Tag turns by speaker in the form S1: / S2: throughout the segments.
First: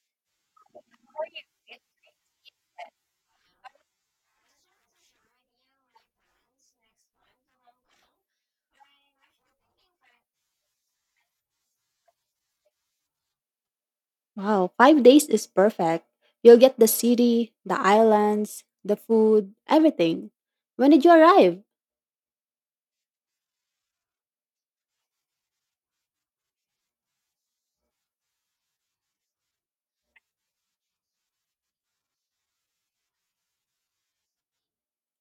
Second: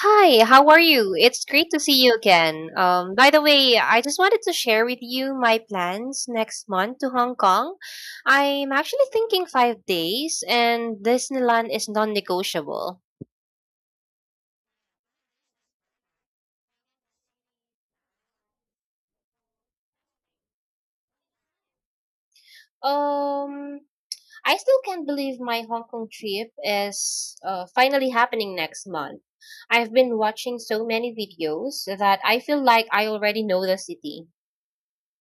S1: Hi, how are you? It's great to see you again. By the way, I just wanted to share with you my plans next month to Hong Kong. I'm actually thinking 5 days, and Disneyland is non-negotiable.
S2: Wow, 5 days is perfect. You'll get the city, the islands, the food, everything. When did you arrive?
S1: Um, I still can't believe my Hong Kong trip is finally happening next month. I've been watching so many videos that I feel like I already know the city.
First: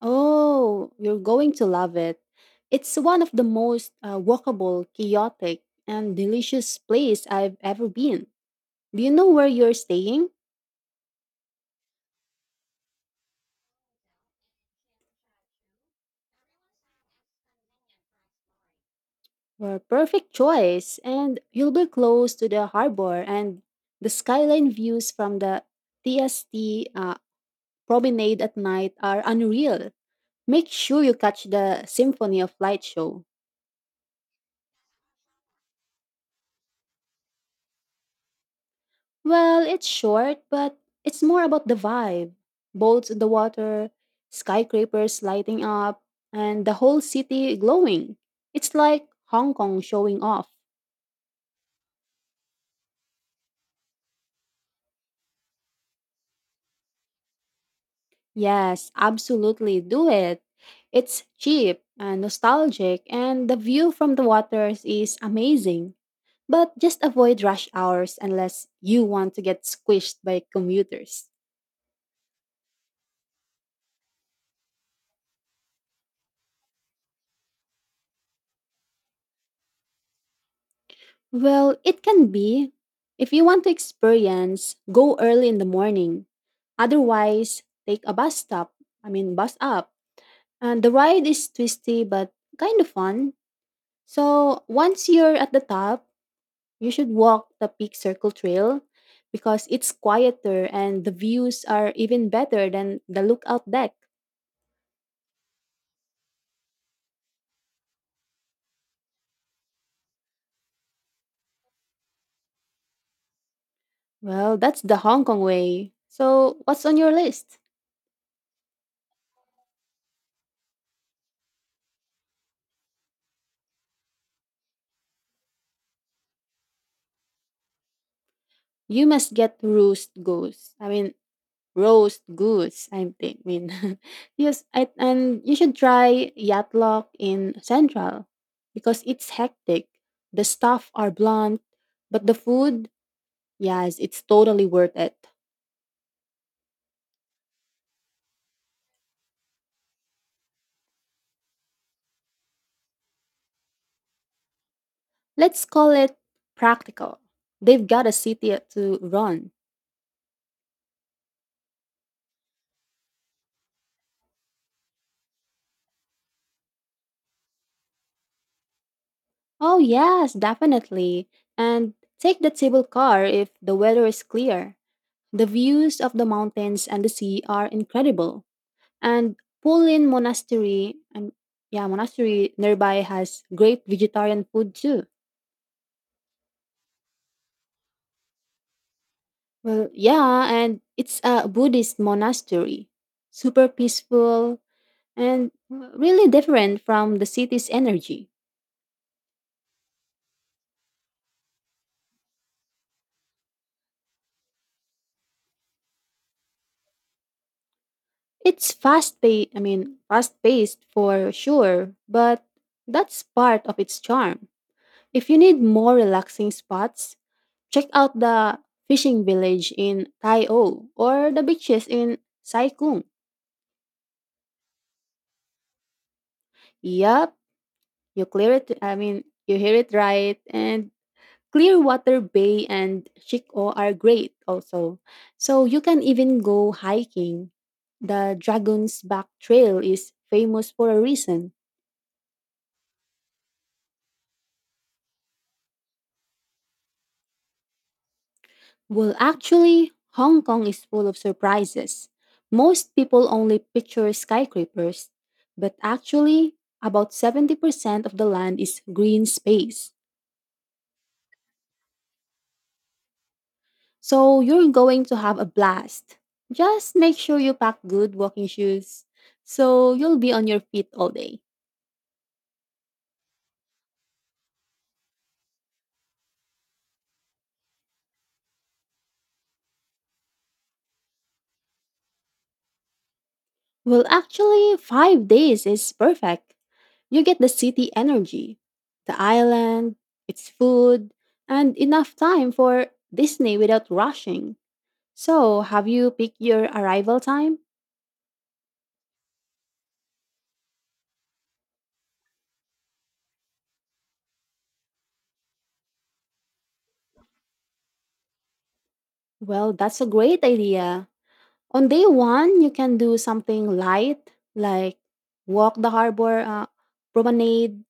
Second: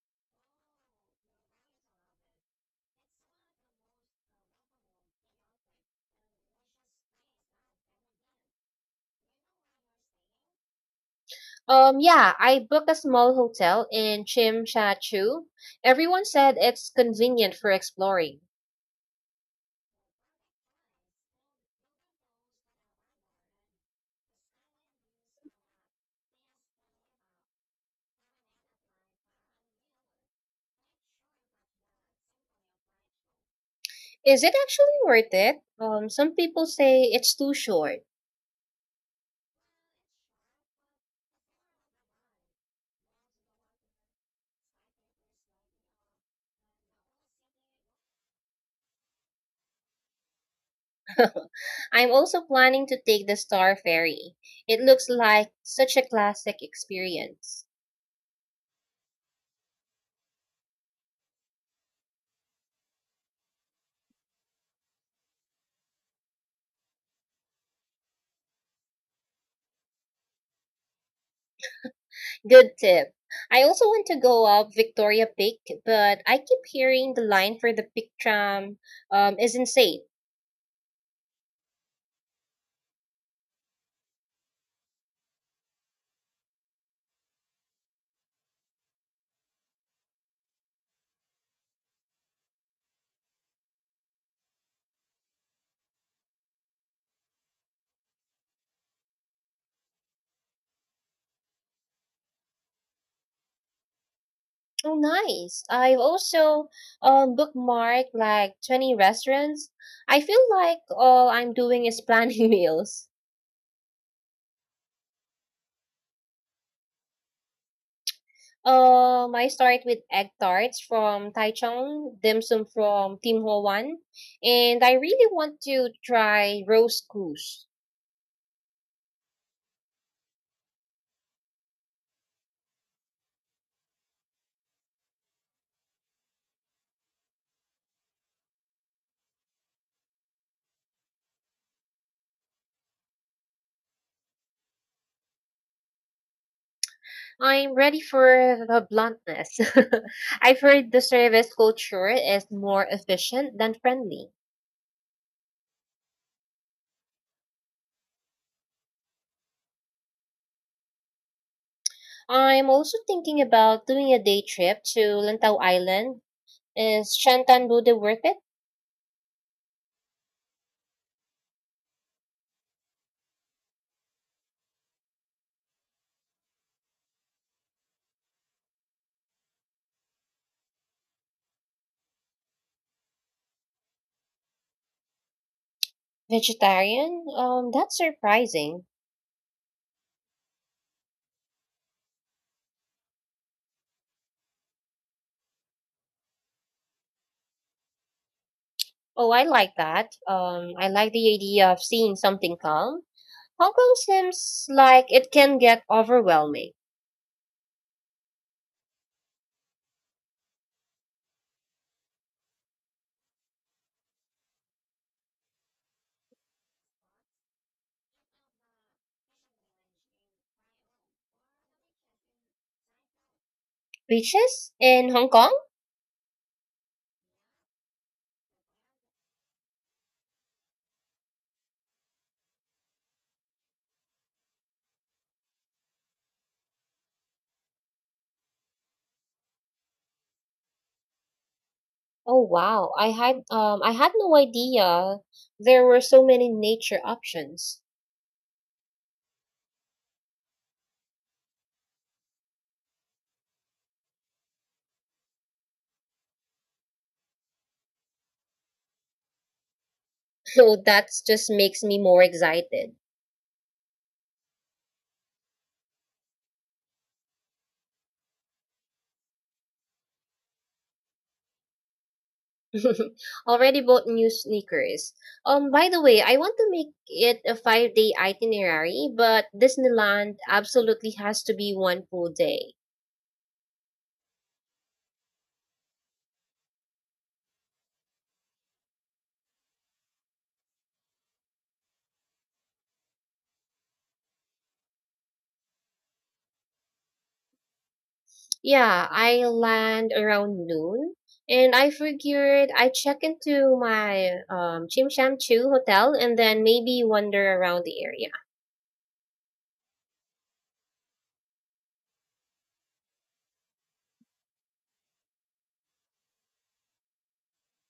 S2: Oh, you're going to love it. It's one of the most walkable, chaotic, and delicious place I've ever been. Do you know where you're staying?
S1: Yeah, I booked a small hotel in Chimchachu. Everyone said it's convenient for exploring.
S2: Well, perfect choice, and you'll be close to the harbor and the skyline views from the TST promenade at night are unreal. Make sure you catch the Symphony of Light show.
S1: Is it actually worth it? Some people say it's too short.
S2: Well, it's short, but it's more about the vibe. Boats in the water, skyscrapers lighting up, and the whole city glowing. It's like Hong Kong showing off.
S1: I'm also planning to take the Star Ferry. It looks like such a classic experience.
S2: Yes, absolutely do it. It's cheap and nostalgic, and the view from the waters is amazing. But just avoid rush hours unless you want to get squished by commuters.
S1: Good tip. I also want to go up Victoria Peak, but I keep hearing the line for the Peak tram is insane.
S2: Well, it can be. If you want to experience, go early in the morning. Otherwise, take a bus stop. I mean, bus up. And the ride is twisty but kind of fun. So once you're at the top, you should walk the Peak Circle Trail because it's quieter and the views are even better than the lookout deck.
S1: Oh, nice. I've also bookmarked like 20 restaurants. I feel like all I'm doing is planning meals.
S2: Well, that's the Hong Kong way. So, what's on your list?
S1: I start with egg tarts from Taichung, dim sum from Tim Ho Wan, and I really want to try roast goose.
S2: You must get roast goose. I mean, roast goose. Yes, I, and you should try Yatlok in Central because it's hectic. The staff are blunt, but the food, yes, it's totally worth it.
S1: I'm ready for the bluntness. I've heard the service culture is more efficient than friendly.
S2: Let's call it practical. They've got a city to run.
S1: I'm also thinking about doing a day trip to Lantau Island. Is Shantan Bude worth it?
S2: Oh, yes, definitely. And take the table car if the weather is clear. The views of the mountains and the sea are incredible. And Pulin Monastery, yeah, monastery nearby has great vegetarian food too.
S1: Vegetarian? That's surprising.
S2: Well, yeah, and it's a Buddhist monastery. Super peaceful and, well, really different from the city's energy.
S1: Oh, I like that. I like the idea of seeing something calm. Hong Kong seems like it can get overwhelming.
S2: It's fast paced, I mean, fast paced for sure, but that's part of its charm. If you need more relaxing spots, check out the fishing village in Tai O or the beaches in Sai Kung.
S1: Beaches in Hong Kong?
S2: Yup, you clear it, I mean, you hear it right. And Clearwater Bay and Shiko are great also. So you can even go hiking. The Dragon's Back Trail is famous for a reason.
S1: Oh wow, I had no idea there were so many nature options.
S2: Well, actually, Hong Kong is full of surprises. Most people only picture skyscrapers, but actually, about 70% of the land is green space.
S1: So that just makes me more excited.
S2: So you're going to have a blast. Just make sure you pack good walking shoes so you'll be on your feet all day.
S1: Already bought new sneakers. By the way, I want to make it a 5-day itinerary, but Disneyland absolutely has to be one full day.
S2: Well, actually, 5 days is perfect. You get the city energy, the island, its food, and enough time for Disney without rushing. So, have you picked your arrival time?
S1: Yeah, I land around noon, and I figured I check into my Chimshamchu hotel and then maybe wander around the area.
S2: Well, that's a great idea. On day one, you can do something light like walk the harbor promenade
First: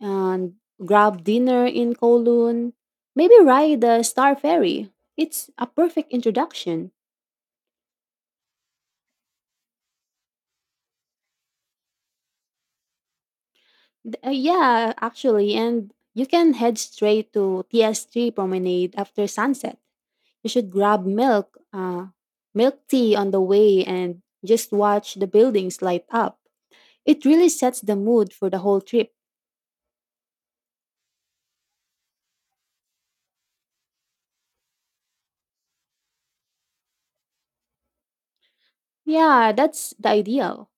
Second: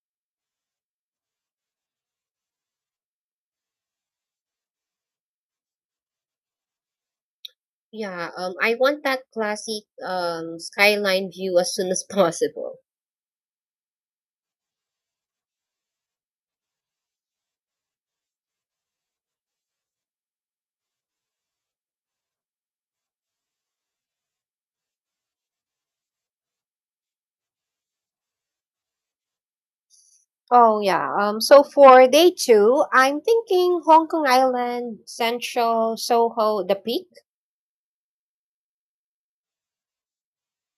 S2: and grab dinner in Kowloon. Maybe ride the Star Ferry. It's a perfect introduction.
S1: Yeah, I want that classic skyline view as soon as possible.
S2: Yeah, actually, and you can head straight to TSG Promenade after sunset. You should grab milk tea on the way and just watch the buildings light up. It really sets the mood for the whole trip.
S1: Oh yeah. So for day two, I'm thinking Hong Kong Island, Central, Soho, the Peak.
S2: Yeah, that's the ideal.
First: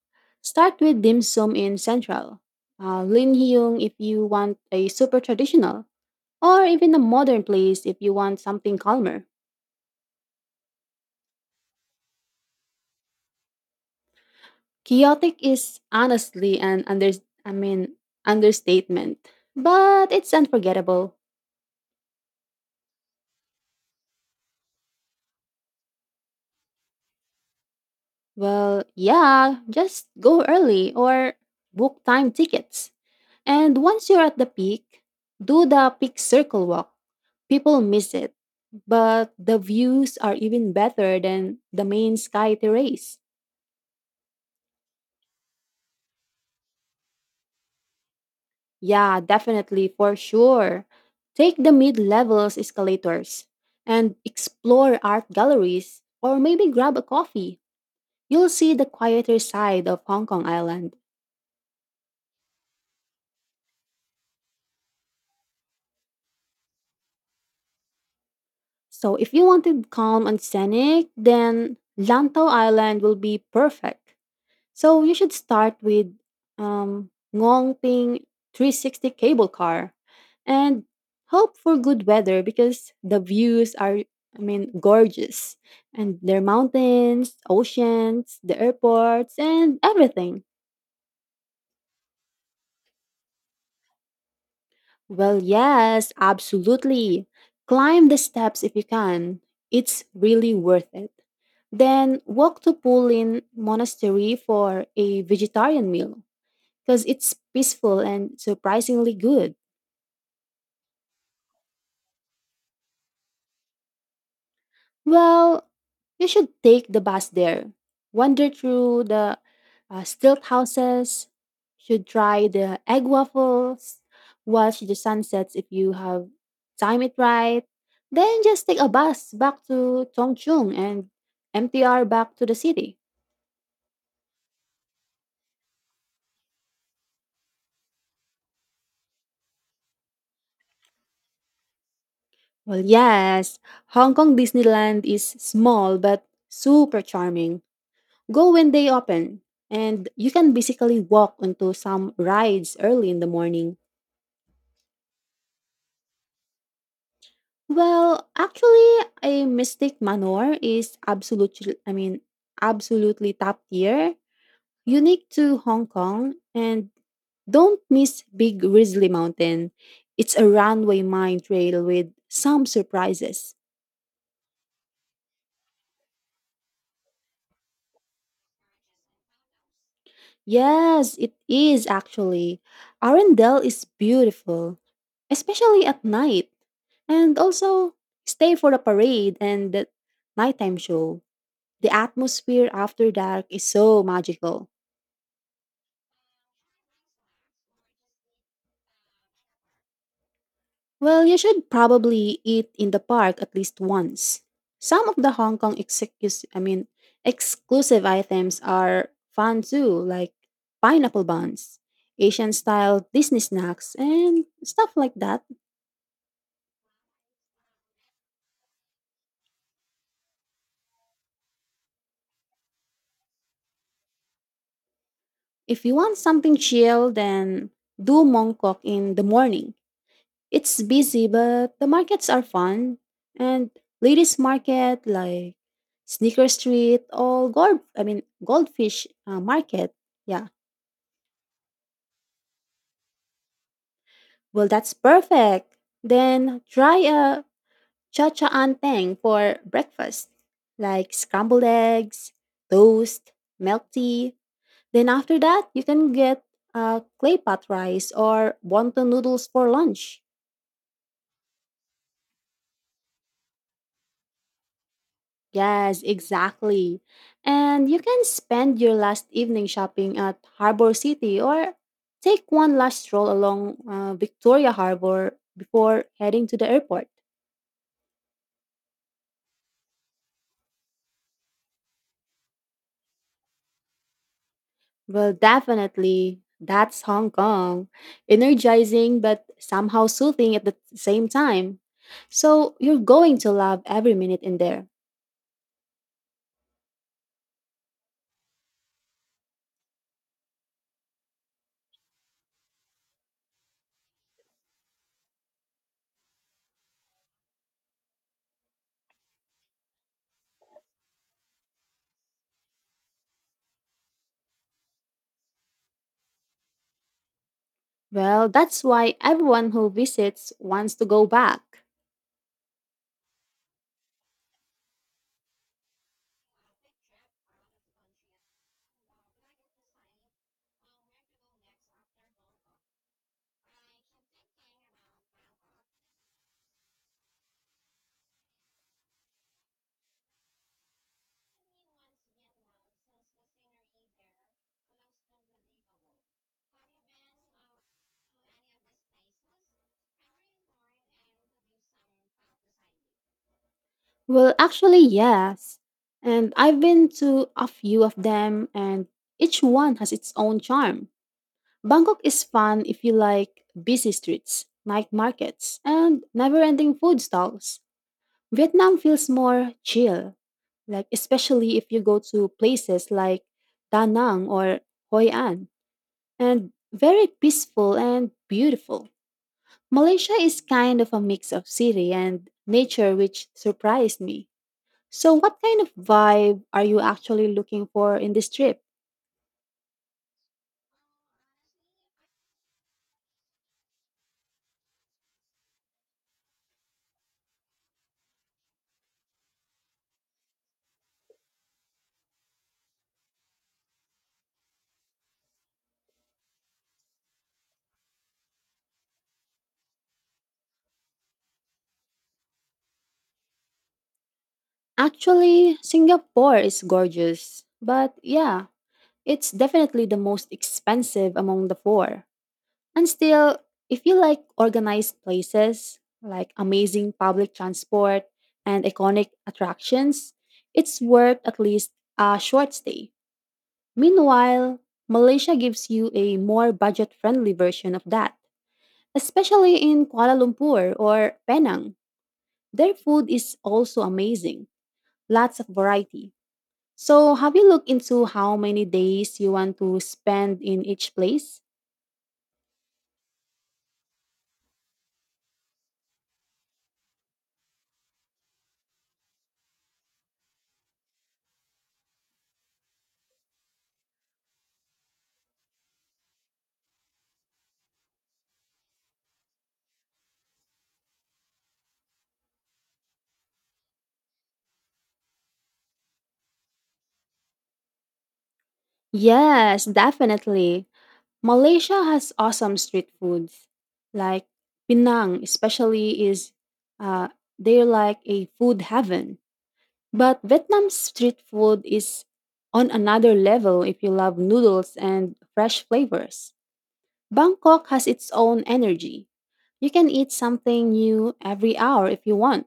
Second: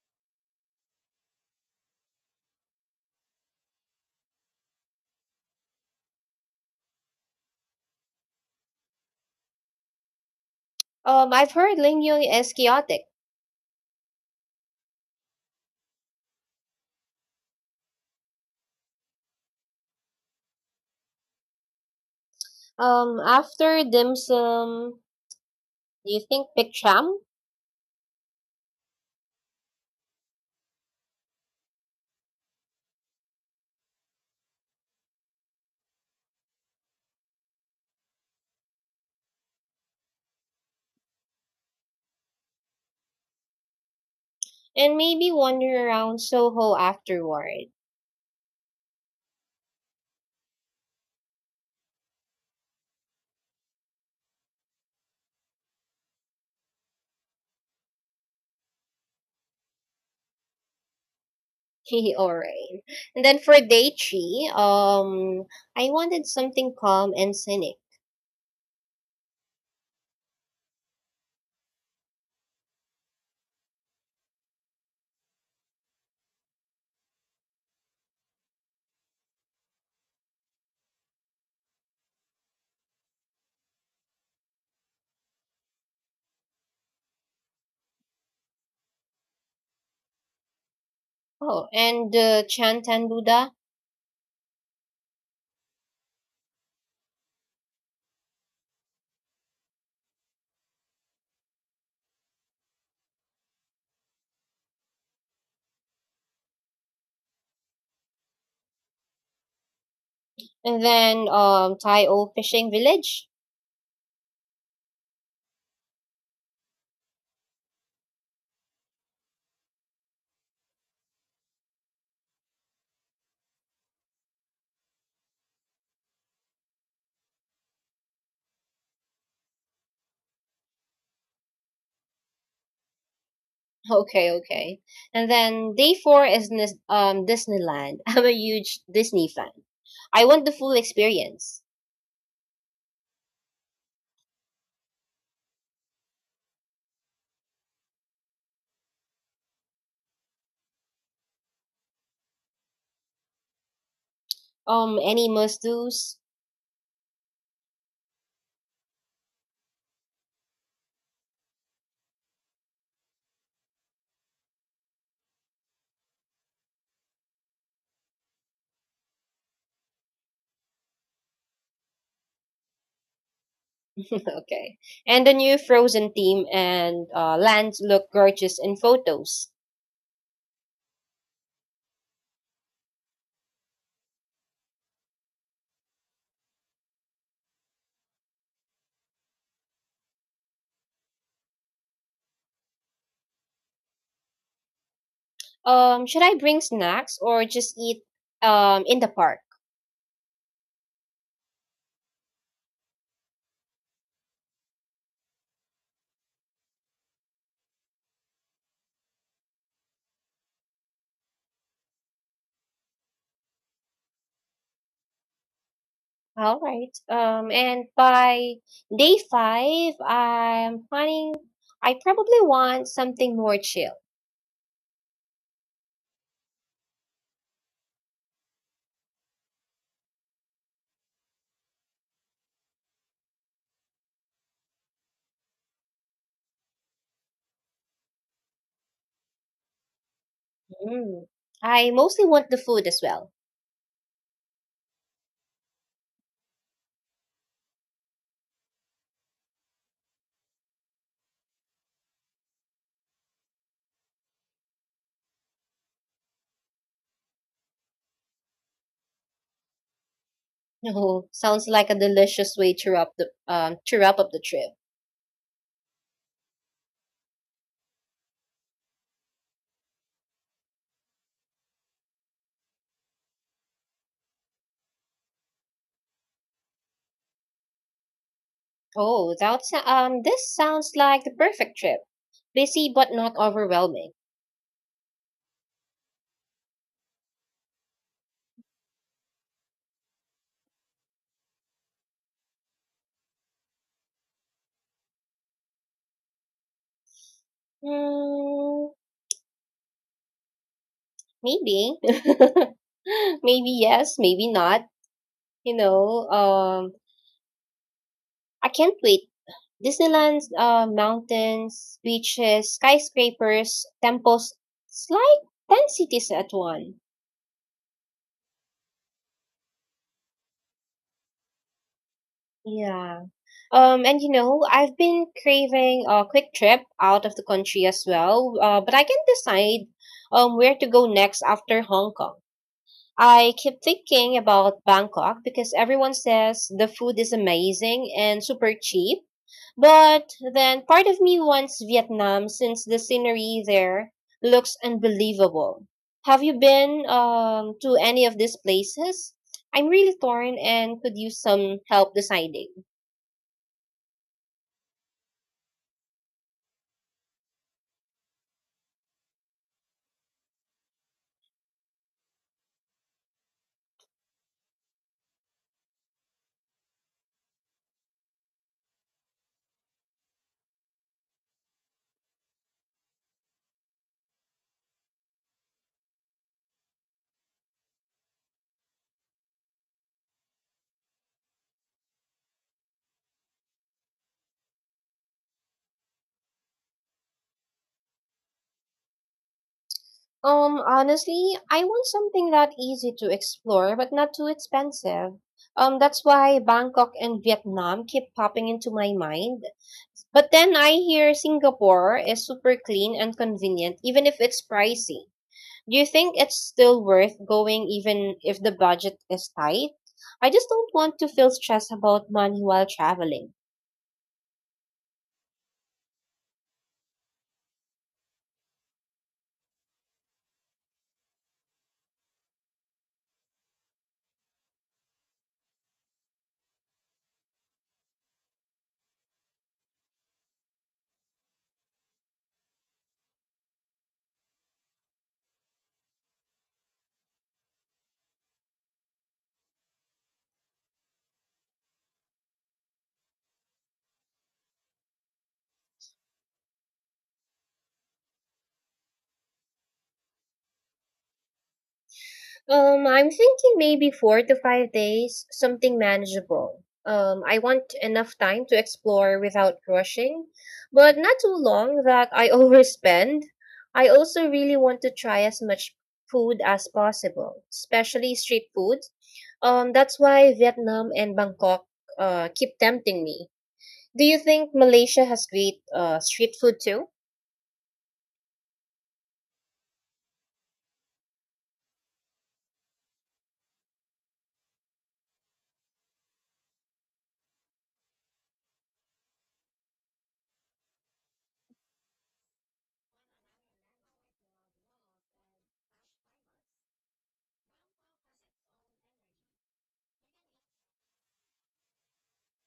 S2: Start with dim sum in Central. Lin Hyung if you want a super traditional, or even a modern place if you want something calmer.
S1: I've heard Ling Yun is chaotic.
S2: Chaotic is honestly an I mean understatement, but it's unforgettable.
S1: After dim sum, do you think Big Cham?
S2: Well, yeah, just go early or book time tickets. And once you're at the peak, do the peak circle walk. People miss it, but the views are even better than the main sky terrace.
S1: And maybe wander around Soho afterward.
S2: Yeah, definitely, for sure. Take the mid levels escalators and explore art galleries or maybe grab a coffee. You'll see the quieter side of Hong Kong Island.
S1: Alright. And then for day three, I wanted something calm and scenic.
S2: So if you wanted calm and scenic, then Lantau Island will be perfect. So you should start with um, Ngong Ping 360 cable car and hope for good weather because the views are, I mean, gorgeous. And there are mountains, oceans, the airports, and everything.
S1: Oh, and Chantan Buddha,
S2: Well, yes, absolutely. Climb the steps if you can. It's really worth it. Then walk to Pulin Monastery for a vegetarian meal because it's peaceful and surprisingly good.
S1: and then Tai O fishing village.
S2: Well, you should take the bus there. Wander through the stilt houses. Should try the egg waffles. Watch the sunsets if you have time it right. Then just take a bus back to Tongchung and MTR back to the city.
S1: Okay, okay. And then day four is Disneyland. I'm a huge Disney fan. I want the full experience.
S2: Well, yes, Hong Kong Disneyland is small but super charming. Go when they open, and you can basically walk onto some rides early in the morning.
S1: Any must do's?
S2: Well, actually, a Mystic Manor is absolutely, I mean, absolutely top tier, unique to Hong Kong, and don't miss Big Grizzly Mountain. It's a runway mine trail with some surprises.
S1: Okay. And the new Frozen theme and lands look gorgeous in photos.
S2: Yes, it is actually. Arendelle is beautiful, especially at night. And also, stay for the parade and the nighttime show. The atmosphere after dark is so magical.
S1: Should I bring snacks or just eat in the park?
S2: Well, you should probably eat in the park at least once. Some of the Hong Kong exclusive items are fun too, like pineapple buns, Asian style Disney snacks, and stuff like that.
S1: All right. And by day five, I'm planning. I probably want something more chill.
S2: If you want something chill, then do Mong Kok in the morning. It's busy, but the markets are fun. And ladies' market, like Sneaker Street or Goldfish Market. Yeah.
S1: Mm. I mostly want the food as well.
S2: Well, that's perfect. Then try a cha cha anteng for breakfast, like scrambled eggs, toast, milk tea. Then after that, you can get clay pot rice or wonton noodles for lunch.
S1: Oh, sounds like a delicious way to wrap the to wrap up the trip.
S2: Yes, exactly. And you can spend your last evening shopping at Harbor City or take one last stroll along Victoria Harbor before heading to the airport.
S1: Oh, that's this sounds like the perfect trip. Busy but not overwhelming.
S2: Well, definitely. That's Hong Kong. Energizing but somehow soothing at the same time. So you're going to love every minute in there.
S1: Hmm, maybe. Maybe yes, maybe not. You know, um I can't wait. Disneyland, mountains, beaches, skyscrapers, temples. It's like 10 cities at one.
S2: Well, that's why everyone who visits wants to go back.
S1: Yeah. And I've been craving a quick trip out of the country as well, but I can't decide where to go next after Hong Kong. I keep thinking about Bangkok because everyone says the food is amazing and super cheap. But then part of me wants Vietnam since the scenery there looks unbelievable. Have you been to any of these places? I'm really torn and could use some help deciding.
S2: Well, actually, yes. And I've been to a few of them, and each one has its own charm. Bangkok is fun if you like busy streets, night markets, and never ending food stalls. Vietnam feels more chill, like especially if you go to places like Da Nang or Hoi An, and very peaceful and beautiful. Malaysia is kind of a mix of city and nature, which surprised me. So, what kind of vibe are you actually looking for in this trip?
S1: Honestly, I want something that easy to explore but not too expensive. That's why Bangkok and Vietnam keep popping into my mind. But then I hear Singapore is super clean and convenient, even if it's pricey. Do you think it's still worth going even if the budget is tight? I just don't want to feel stressed about money while traveling.
S2: Actually, Singapore is gorgeous, but yeah, it's definitely the most expensive among the four. And still, if you like organized places, like amazing public transport and iconic attractions, it's worth at least a short stay. Meanwhile, Malaysia gives you a more budget friendly version of that, especially in Kuala Lumpur or Penang. Their food is also amazing, lots of variety. So, have you looked into how many days you want to spend in each place?
S1: I'm thinking maybe 4 to 5 days, something manageable. I want enough time to explore without rushing, but not too long that I overspend. I also really want to try as much food as possible, especially street food. That's why Vietnam and Bangkok keep tempting me. Do you think Malaysia has great street food too?
S2: Yes, definitely. Malaysia has awesome street foods, like Penang, especially is uh, they're like a food heaven. But Vietnam's street food is on another level if you love noodles and fresh flavors. Bangkok has its own energy. You can eat something new every hour if you want.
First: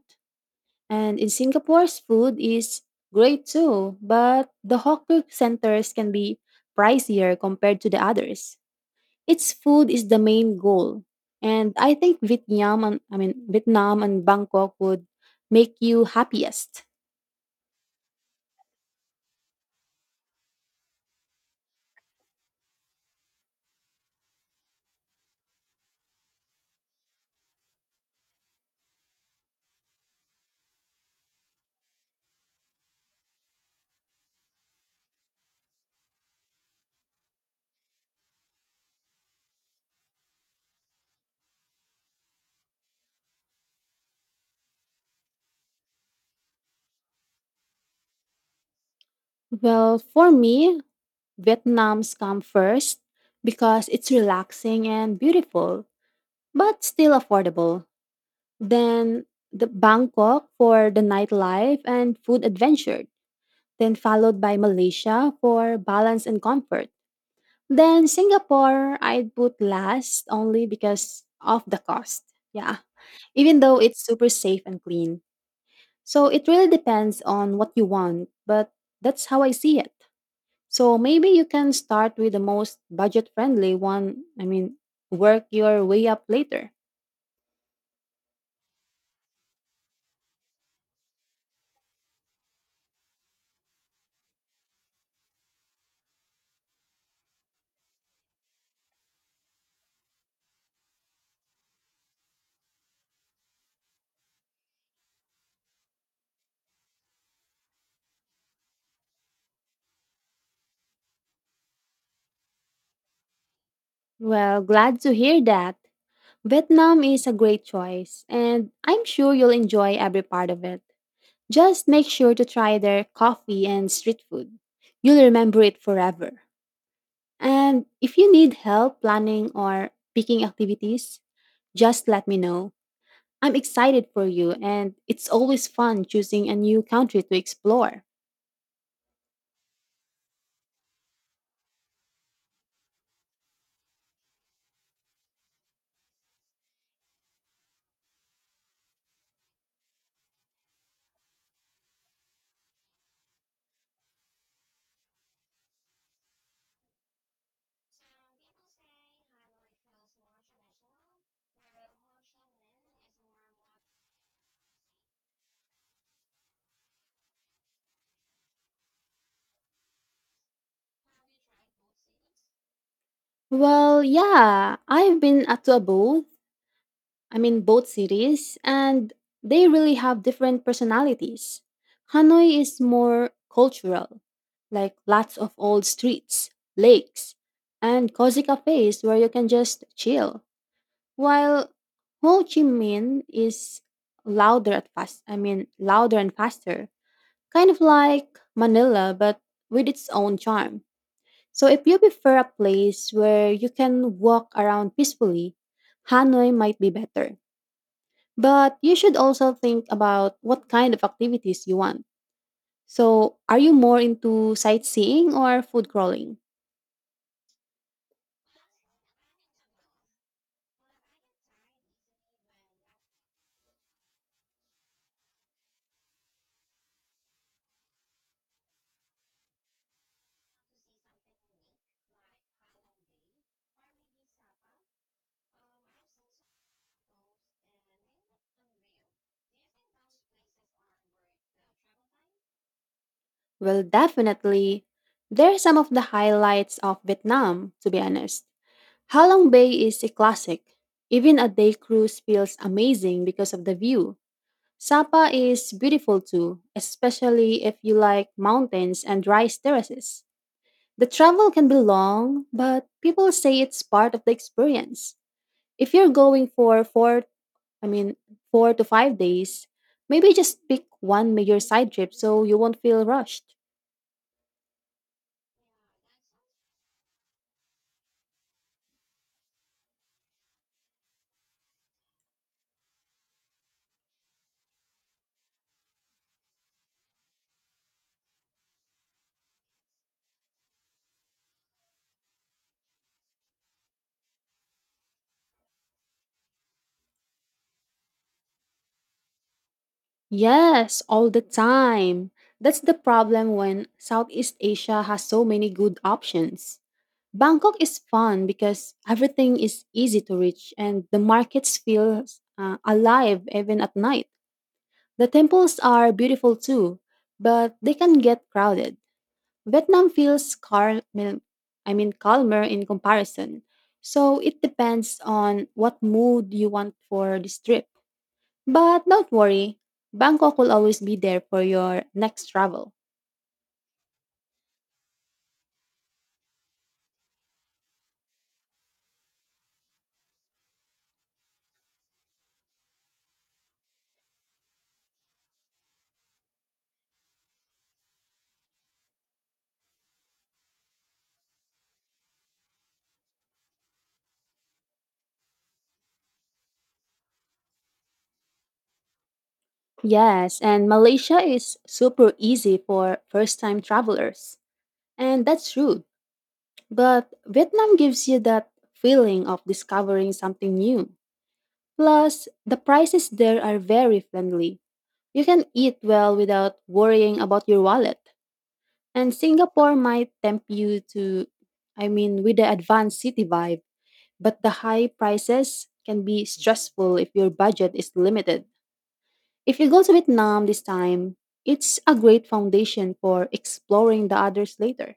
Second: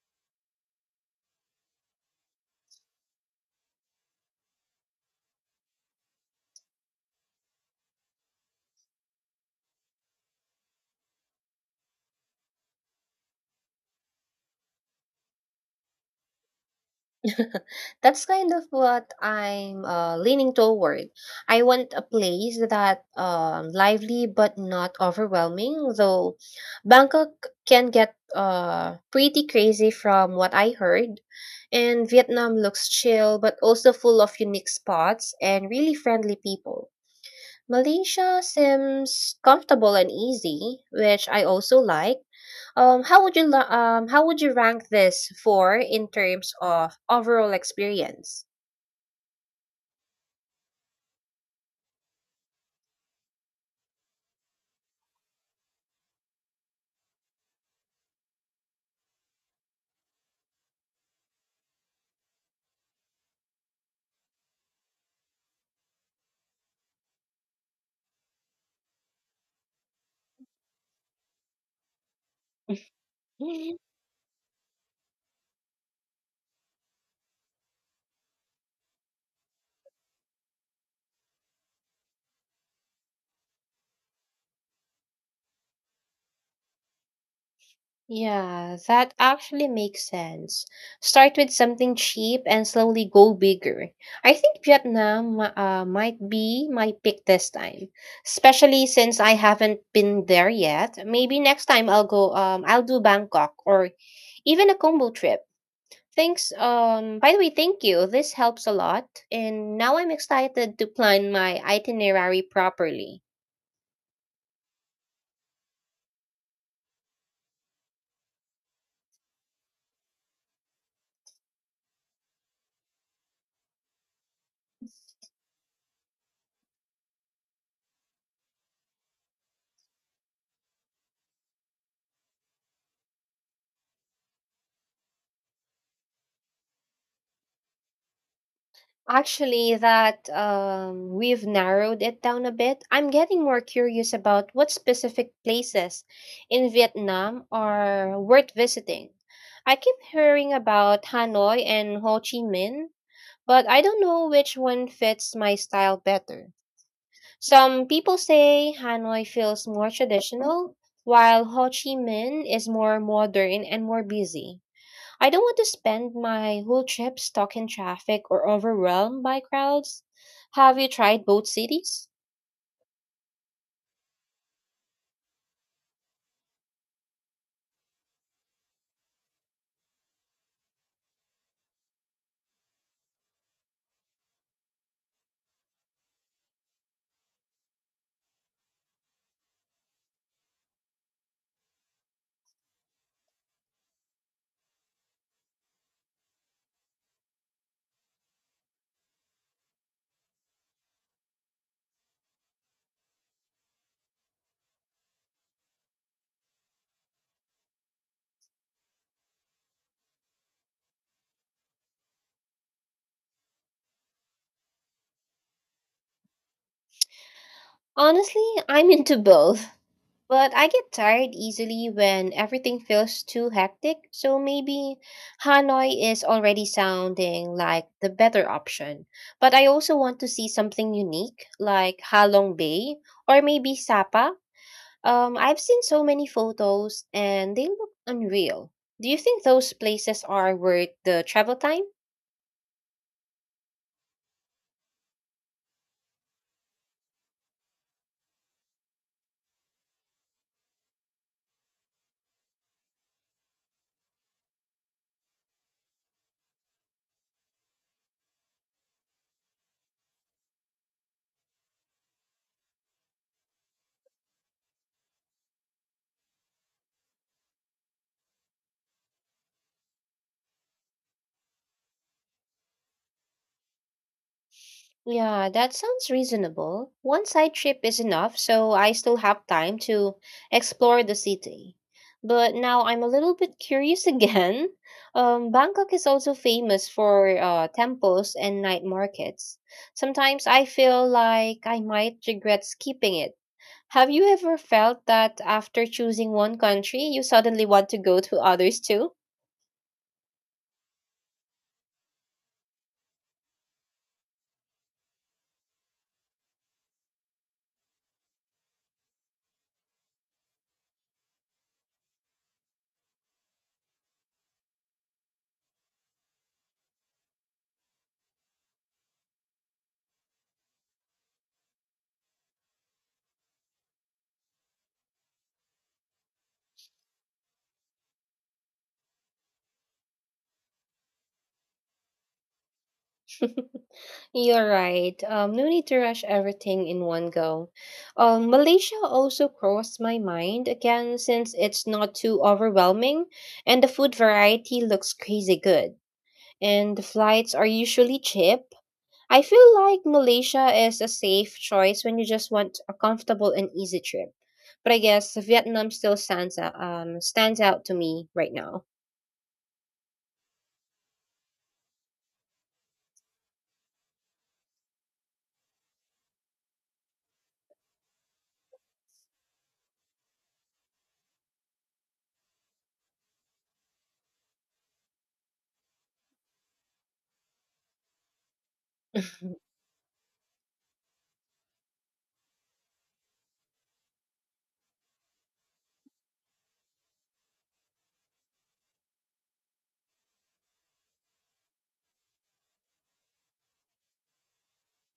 S2: And in Singapore's food is great too, but the hawker centers can be pricier compared to the others. Its food is the main goal. And I think Vietnam and Bangkok would make you happiest.
S1: That's kind of what I'm leaning toward. I want a place that lively but not overwhelming, though Bangkok can get pretty crazy from what I heard. And Vietnam looks chill but also full of unique spots and really friendly people. Malaysia seems comfortable and easy, which I also like. How would you rank this for in terms of overall experience?
S2: Well, for me, Vietnam's come first because it's relaxing and beautiful, but still affordable. Then the Bangkok for the nightlife and food adventure, then followed by Malaysia for balance and comfort. Then Singapore, I'd put last only because of the cost. Yeah. Even though it's super safe and clean. So it really depends on what you want, but that's how I see it. So maybe you can start with the most budget friendly one. I mean, work your way up later.
S1: Yeah, that actually makes sense. Start with something cheap and slowly go bigger. I think Vietnam might be my pick this time, especially since I haven't been there yet. Maybe next time I'll do Bangkok or even a combo trip. Thanks, by the way, thank you. This helps a lot and now I'm excited to plan my itinerary properly.
S2: Well, glad to hear that. Vietnam is a great choice, and I'm sure you'll enjoy every part of it. Just make sure to try their coffee and street food. You'll remember it forever. And if you need help planning or picking activities, just let me know. I'm excited for you, and it's always fun choosing a new country to explore.
S1: Actually, that we've narrowed it down a bit. I'm getting more curious about what specific places in Vietnam are worth visiting. I keep hearing about Hanoi and Ho Chi Minh, but I don't know which one fits my style better. Some people say Hanoi feels more traditional, while Ho Chi Minh is more modern and more busy. I don't want to spend my whole trip stuck in traffic or overwhelmed by crowds. Have you tried both cities?
S2: Well, yeah, I've been at to a both. I mean, both cities, and they really have different personalities. Hanoi is more cultural, like lots of old streets, lakes, and cozy cafes where you can just chill. While Ho Chi Minh is louder at fast. I mean, louder and faster. Kind of like Manila, but with its own charm. So if you prefer a place where you can walk around peacefully, Hanoi might be better. But you should also think about what kind of activities you want. So, are you more into sightseeing or food crawling?
S1: Honestly, I'm into both, but I get tired easily when everything feels too hectic, so maybe Hanoi is already sounding like the better option. But I also want to see something unique, like Halong Bay or maybe Sapa. I've seen so many photos and they look unreal. Do you think those places are worth the travel time?
S2: Well, definitely. There are some of the highlights of Vietnam, to be honest. Halong Bay is a classic. Even a day cruise feels amazing because of the view. Sapa is beautiful too, especially if you like mountains and rice terraces. The travel can be long, but people say it's part of the experience. If you're going for I mean, four to five days, maybe just pick one major side trip so you won't feel rushed.
S1: Yeah, that sounds reasonable. One side trip is enough, so I still have time to explore the city. But now I'm a little bit curious again. Bangkok is also famous for temples and night markets. Sometimes I feel like I might regret skipping it. Have you ever felt that after choosing one country, you suddenly want to go to others too?
S2: Yes, all the time. That's the problem when Southeast Asia has so many good options. Bangkok is fun because everything is easy to reach and the markets feel alive even at night. The temples are beautiful too, but they can get crowded. Vietnam feels calmer in comparison. So it depends on what mood you want for this trip. But don't worry, Bangkok will always be there for your next travel.
S1: You're right. No need to rush everything in one go. Malaysia also crossed my mind again since it's not too overwhelming and the food variety looks crazy good. And the flights are usually cheap, I feel like Malaysia is a safe choice when you just want a comfortable and easy trip. But I guess Vietnam still stands out to me right now.
S2: Yes, and Malaysia is super easy for first-time travelers. And that's true. But Vietnam gives you that feeling of discovering something new. Plus, the prices there are very friendly. You can eat well without worrying about your wallet. And Singapore might tempt you to, I mean, with the advanced city vibe, but the high prices can be stressful if your budget is limited. If you go to Vietnam this time, it's a great foundation for exploring the others later.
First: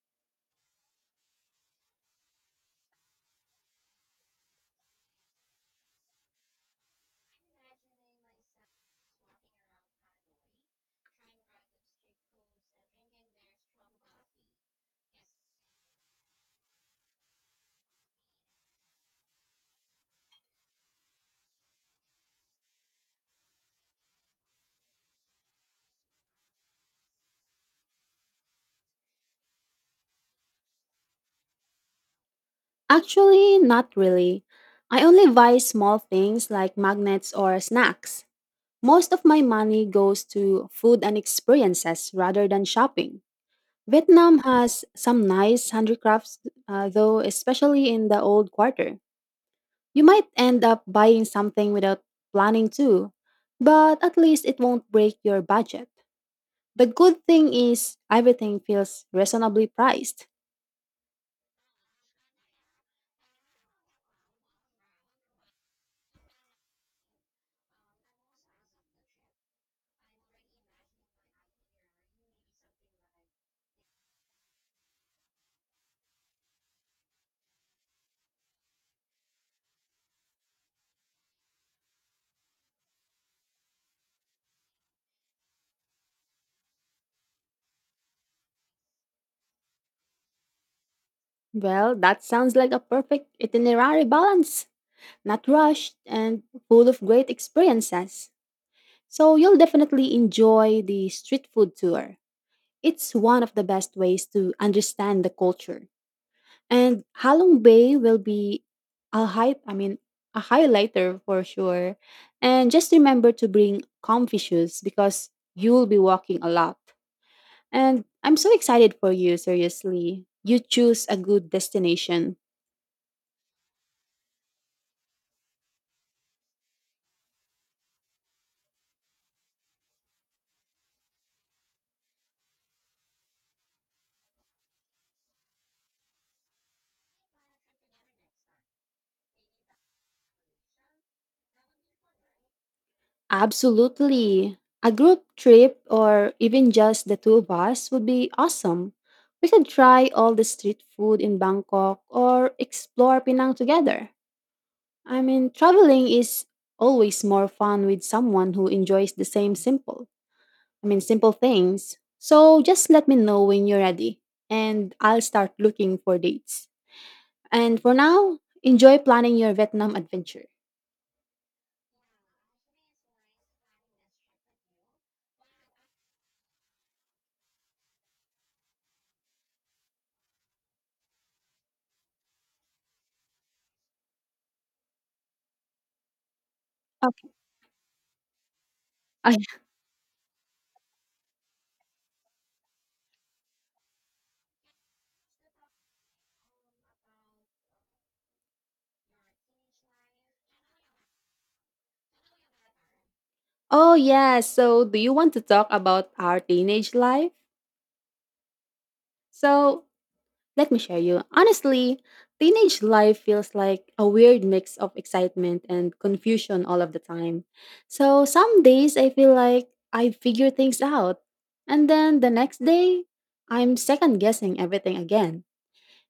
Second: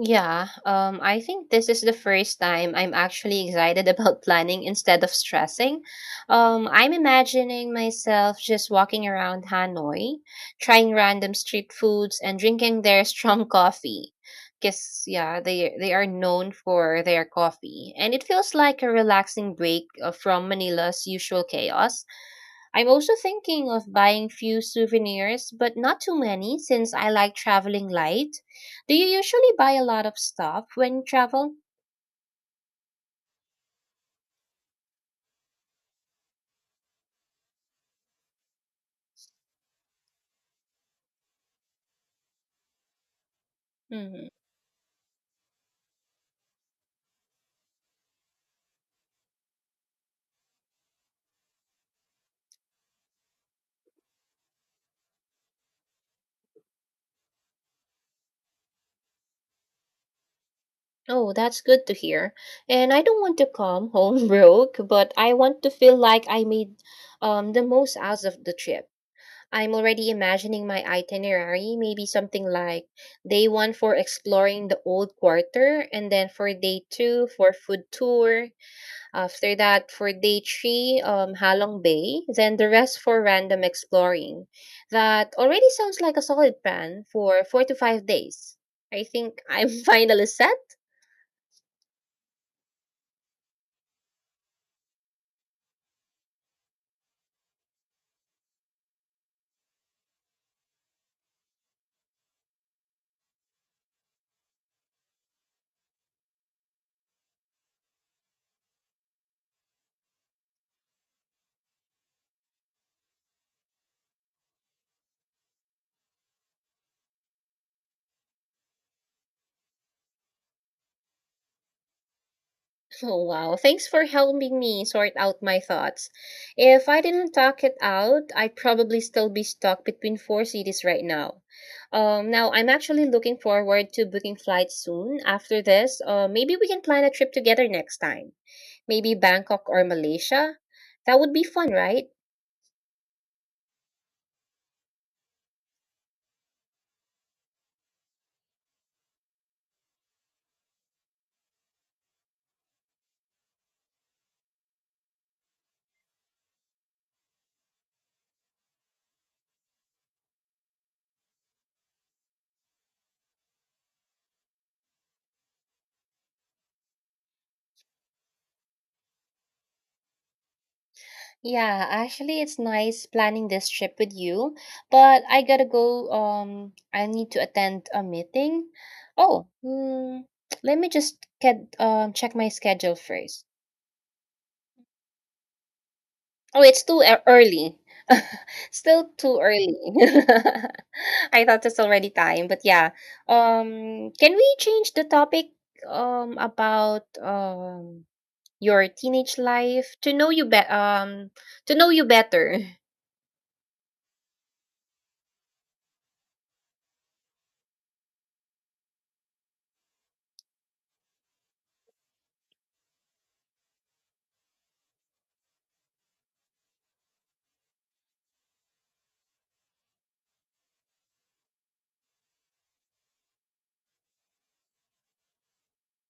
S1: Yeah, I think this is the first time I'm actually excited about planning instead of stressing. I'm imagining myself just walking around Hanoi, trying random street foods and drinking their strong coffee. Because, yeah, they are known for their coffee. And it feels like a relaxing break from Manila's usual chaos. I'm also thinking of buying few souvenirs, but not too many since I like traveling light. Do you usually buy a lot of stuff when you travel?
S2: Actually, not really. I only buy small things like magnets or snacks. Most of my money goes to food and experiences rather than shopping.
S1: Mhm.
S2: Vietnam has some nice handicrafts, though, especially in the old quarter. You might end up buying something without planning to, but at least it won't break your budget. The good thing is everything feels reasonably priced.
S1: Oh, that's good to hear. And I don't want to come home broke, but I want to feel like I made the most out of the trip. I'm already imagining my itinerary, maybe something like day one for exploring the old quarter, and then for day two for food tour. After that, for day three, Halong Bay, then the rest for random exploring. That already sounds like a solid plan for 4 to 5 days. I think I'm finally set.
S2: Well, that sounds like a perfect itinerary balance, not rushed, and full of great experiences. So you'll definitely enjoy the street food tour. It's one of the best ways to understand the culture. And Halong Bay will be a high I mean a highlighter for sure. And just remember to bring comfy shoes because you'll be walking a lot. And I'm so excited for you, seriously. You choose a good destination.
S1: Oh, wow. Thanks for helping me sort out my thoughts. If I didn't talk it out, I'd probably still be stuck between four cities right now. Now, I'm actually looking forward to booking flights soon. After this, maybe we can plan a trip together next time. Maybe Bangkok or Malaysia? That would be fun, right?
S2: Absolutely. A group trip or even just the two of us would be awesome. We could try all the street food in Bangkok or explore Penang together. I mean, traveling is always more fun with someone who enjoys the same simple, I mean, simple things. So just let me know when you're ready and I'll start looking for dates. And for now, enjoy planning your Vietnam adventure.
S1: Yeah, actually, it's nice planning this trip with you, but I gotta go. I need to attend a meeting. Oh, let me just get check my schedule first. Oh, it's too early. Still too
S2: Okay.
S1: early. I thought it's already time, but yeah. Can we change the topic about your teenage life to know you better.
S2: Oh, yeah. So, do you want to talk about our teenage life? So, let me share you. Honestly, teenage life feels like a weird mix of excitement and confusion all of the time. So, some days I feel like I figure things out, and then the next day, I'm second guessing everything again.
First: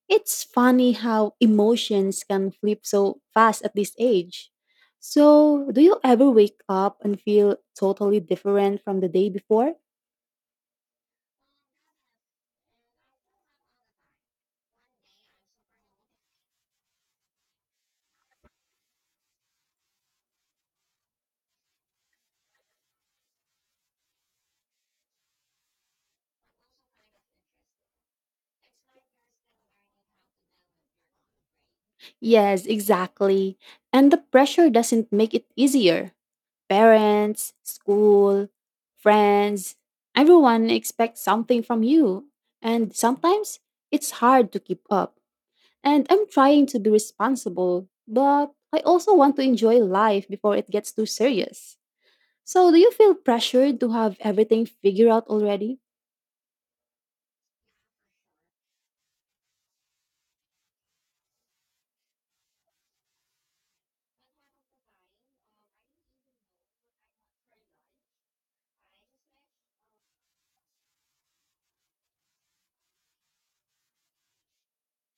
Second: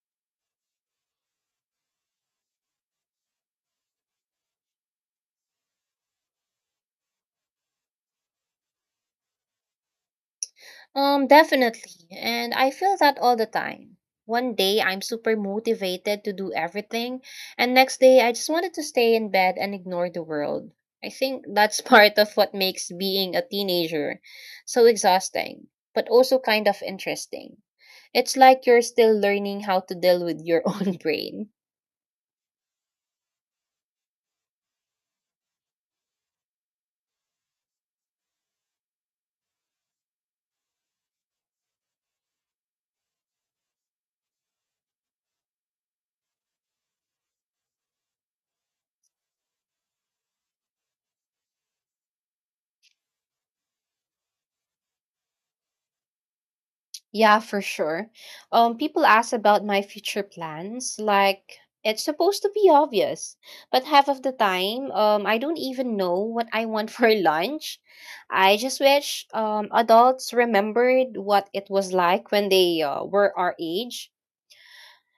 S2: It's funny how emotions can flip so fast at this age. So, do you ever wake up and feel totally different from the day before?
S1: Definitely, and I feel that all the time. One day I'm super motivated to do everything, and next day I just wanted to stay in bed and ignore the world. I think that's part of what makes being a teenager so exhausting, but also kind of interesting. It's like you're still learning how to deal with your own brain.
S2: Yes, exactly. And the pressure doesn't make it easier. Parents, school, friends, everyone expects something from you. And sometimes it's hard to keep up. And I'm trying to be responsible, but I also want to enjoy life before it gets too serious. So, do you feel pressured to have everything figured out already?
S1: Yeah, for sure. People ask about my future plans. Like, it's supposed to be obvious, but half of the time, I don't even know what I want for lunch. I just wish adults remembered what it was like when they were our age.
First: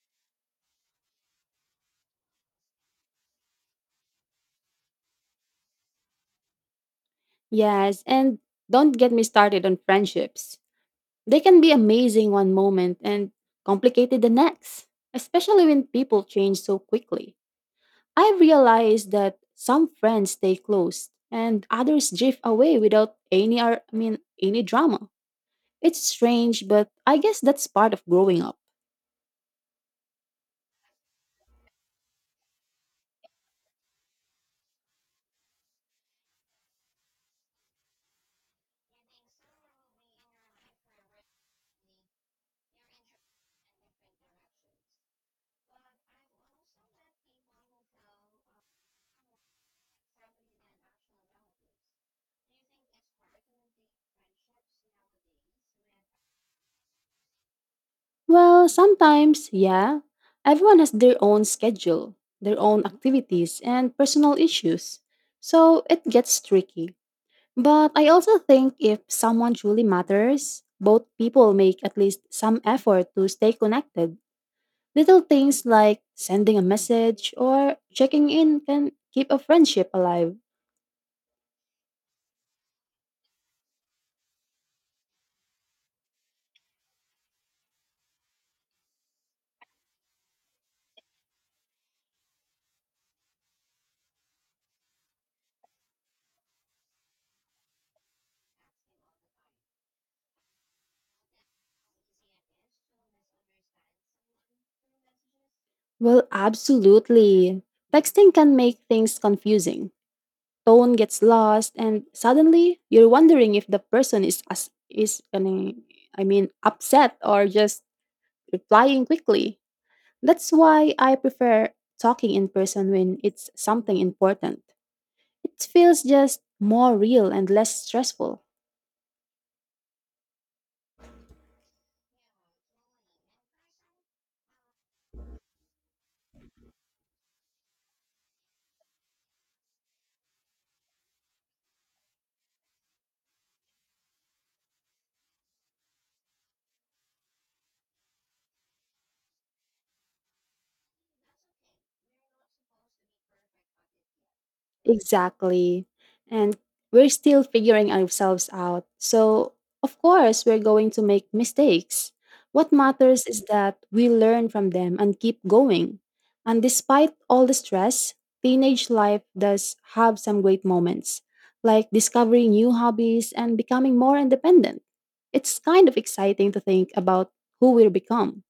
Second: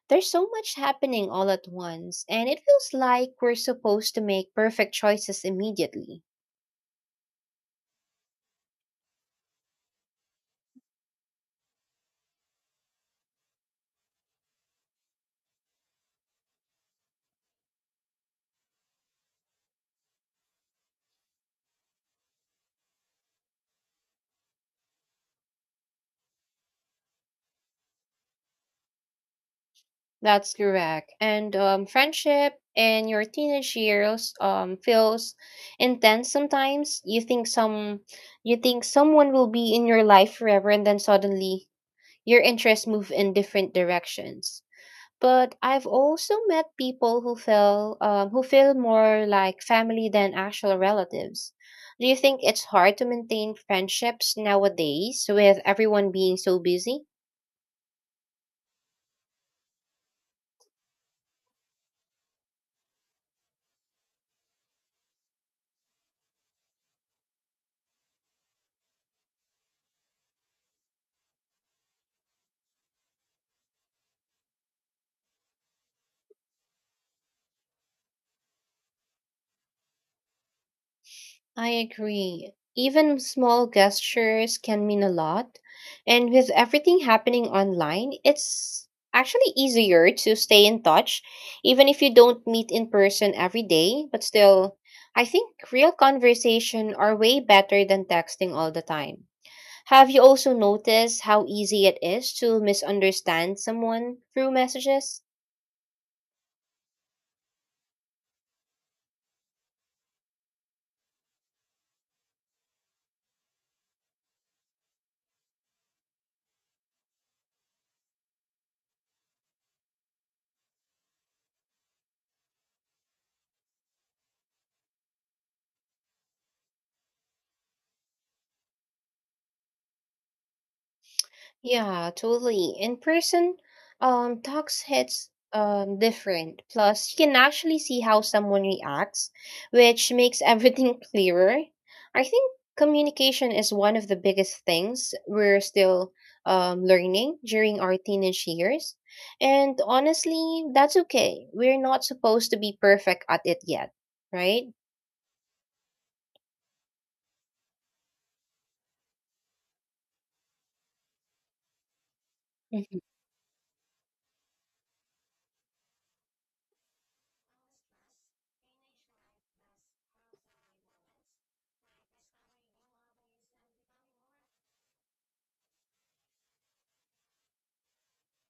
S1: There's so much happening all at once, and it feels like we're supposed to make perfect choices immediately.
S2: Yes, and don't get me started on friendships. They can be amazing one moment and complicated the next, especially when people change so quickly. I realized that some friends stay close and others drift away without any drama. It's strange, but I guess that's part of growing up.
S1: That's correct. And friendship in your teenage years feels intense sometimes. You think someone will be in your life forever, and then suddenly your interests move in different directions. But I've also met people who feel more like family than actual relatives. Do you think it's hard to maintain friendships nowadays with everyone being so busy?
S2: Well, sometimes, yeah, everyone has their own schedule, their own activities and personal issues. So it gets tricky. But I also think if someone truly matters, both people make at least some effort to stay connected. Little things like sending a message or checking in can keep a friendship alive.
S1: I agree. Even small gestures can mean a lot. And with everything happening online, it's actually easier to stay in touch, even if you don't meet in person every day. But still, I think real conversation are way better than texting all the time. Have you also noticed how easy it is to misunderstand someone through messages?
S2: Well, absolutely. Texting can make things confusing. Tone gets lost and suddenly you're wondering if the person is upset or just replying quickly. That's why I prefer talking in person when it's something important. It feels just more real and less stressful.
S1: Yeah, totally. In person, talks hits different. Plus, you can actually see how someone reacts, which makes everything clearer. I think communication is one of the biggest things we're still learning during our teenage years. And honestly, that's okay. We're not supposed to be perfect at it yet, right?
S2: Exactly. And we're still figuring ourselves out. So, of course, we're going to make mistakes. What matters is that we learn from them and keep going. And despite all the stress, teenage life does have some great moments, like discovering new hobbies and becoming more independent. It's kind of exciting to think about who we'll become.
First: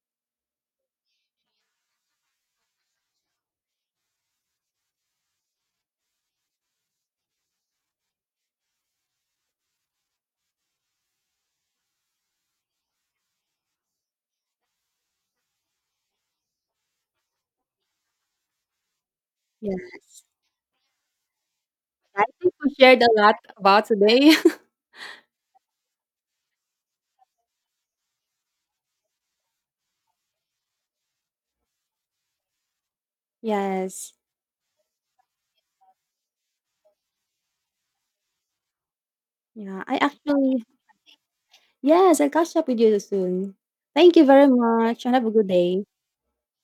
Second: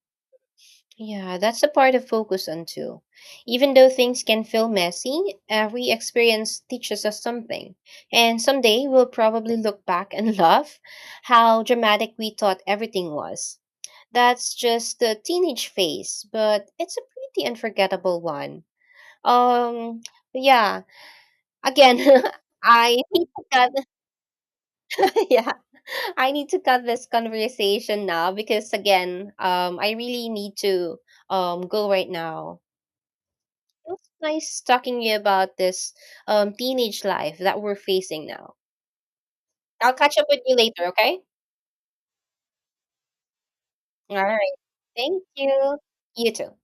S1: Yeah, that's the part of focus on too. Even though things can feel messy, every experience teaches us something. And someday we'll probably look back and laugh how dramatic we thought everything was. That's just the teenage phase, but it's a pretty unforgettable one. Um,
S2: Yes.
S1: yeah, again,
S2: I think we
S1: I
S2: shared a
S1: need
S2: lot
S1: to cut,
S2: about today.
S1: yeah, I need to cut this conversation now because again, I really need to go right now. Feels
S2: Yes.
S1: nice talking you about this teenage life that we're facing now.
S2: Yeah,
S1: I'll
S2: I
S1: catch up with you
S2: actually
S1: later, okay?
S2: yes, I'll catch up with you soon. Thank
S1: All
S2: you
S1: right.
S2: very much and
S1: Thank
S2: have a good
S1: you.
S2: day.
S1: You too.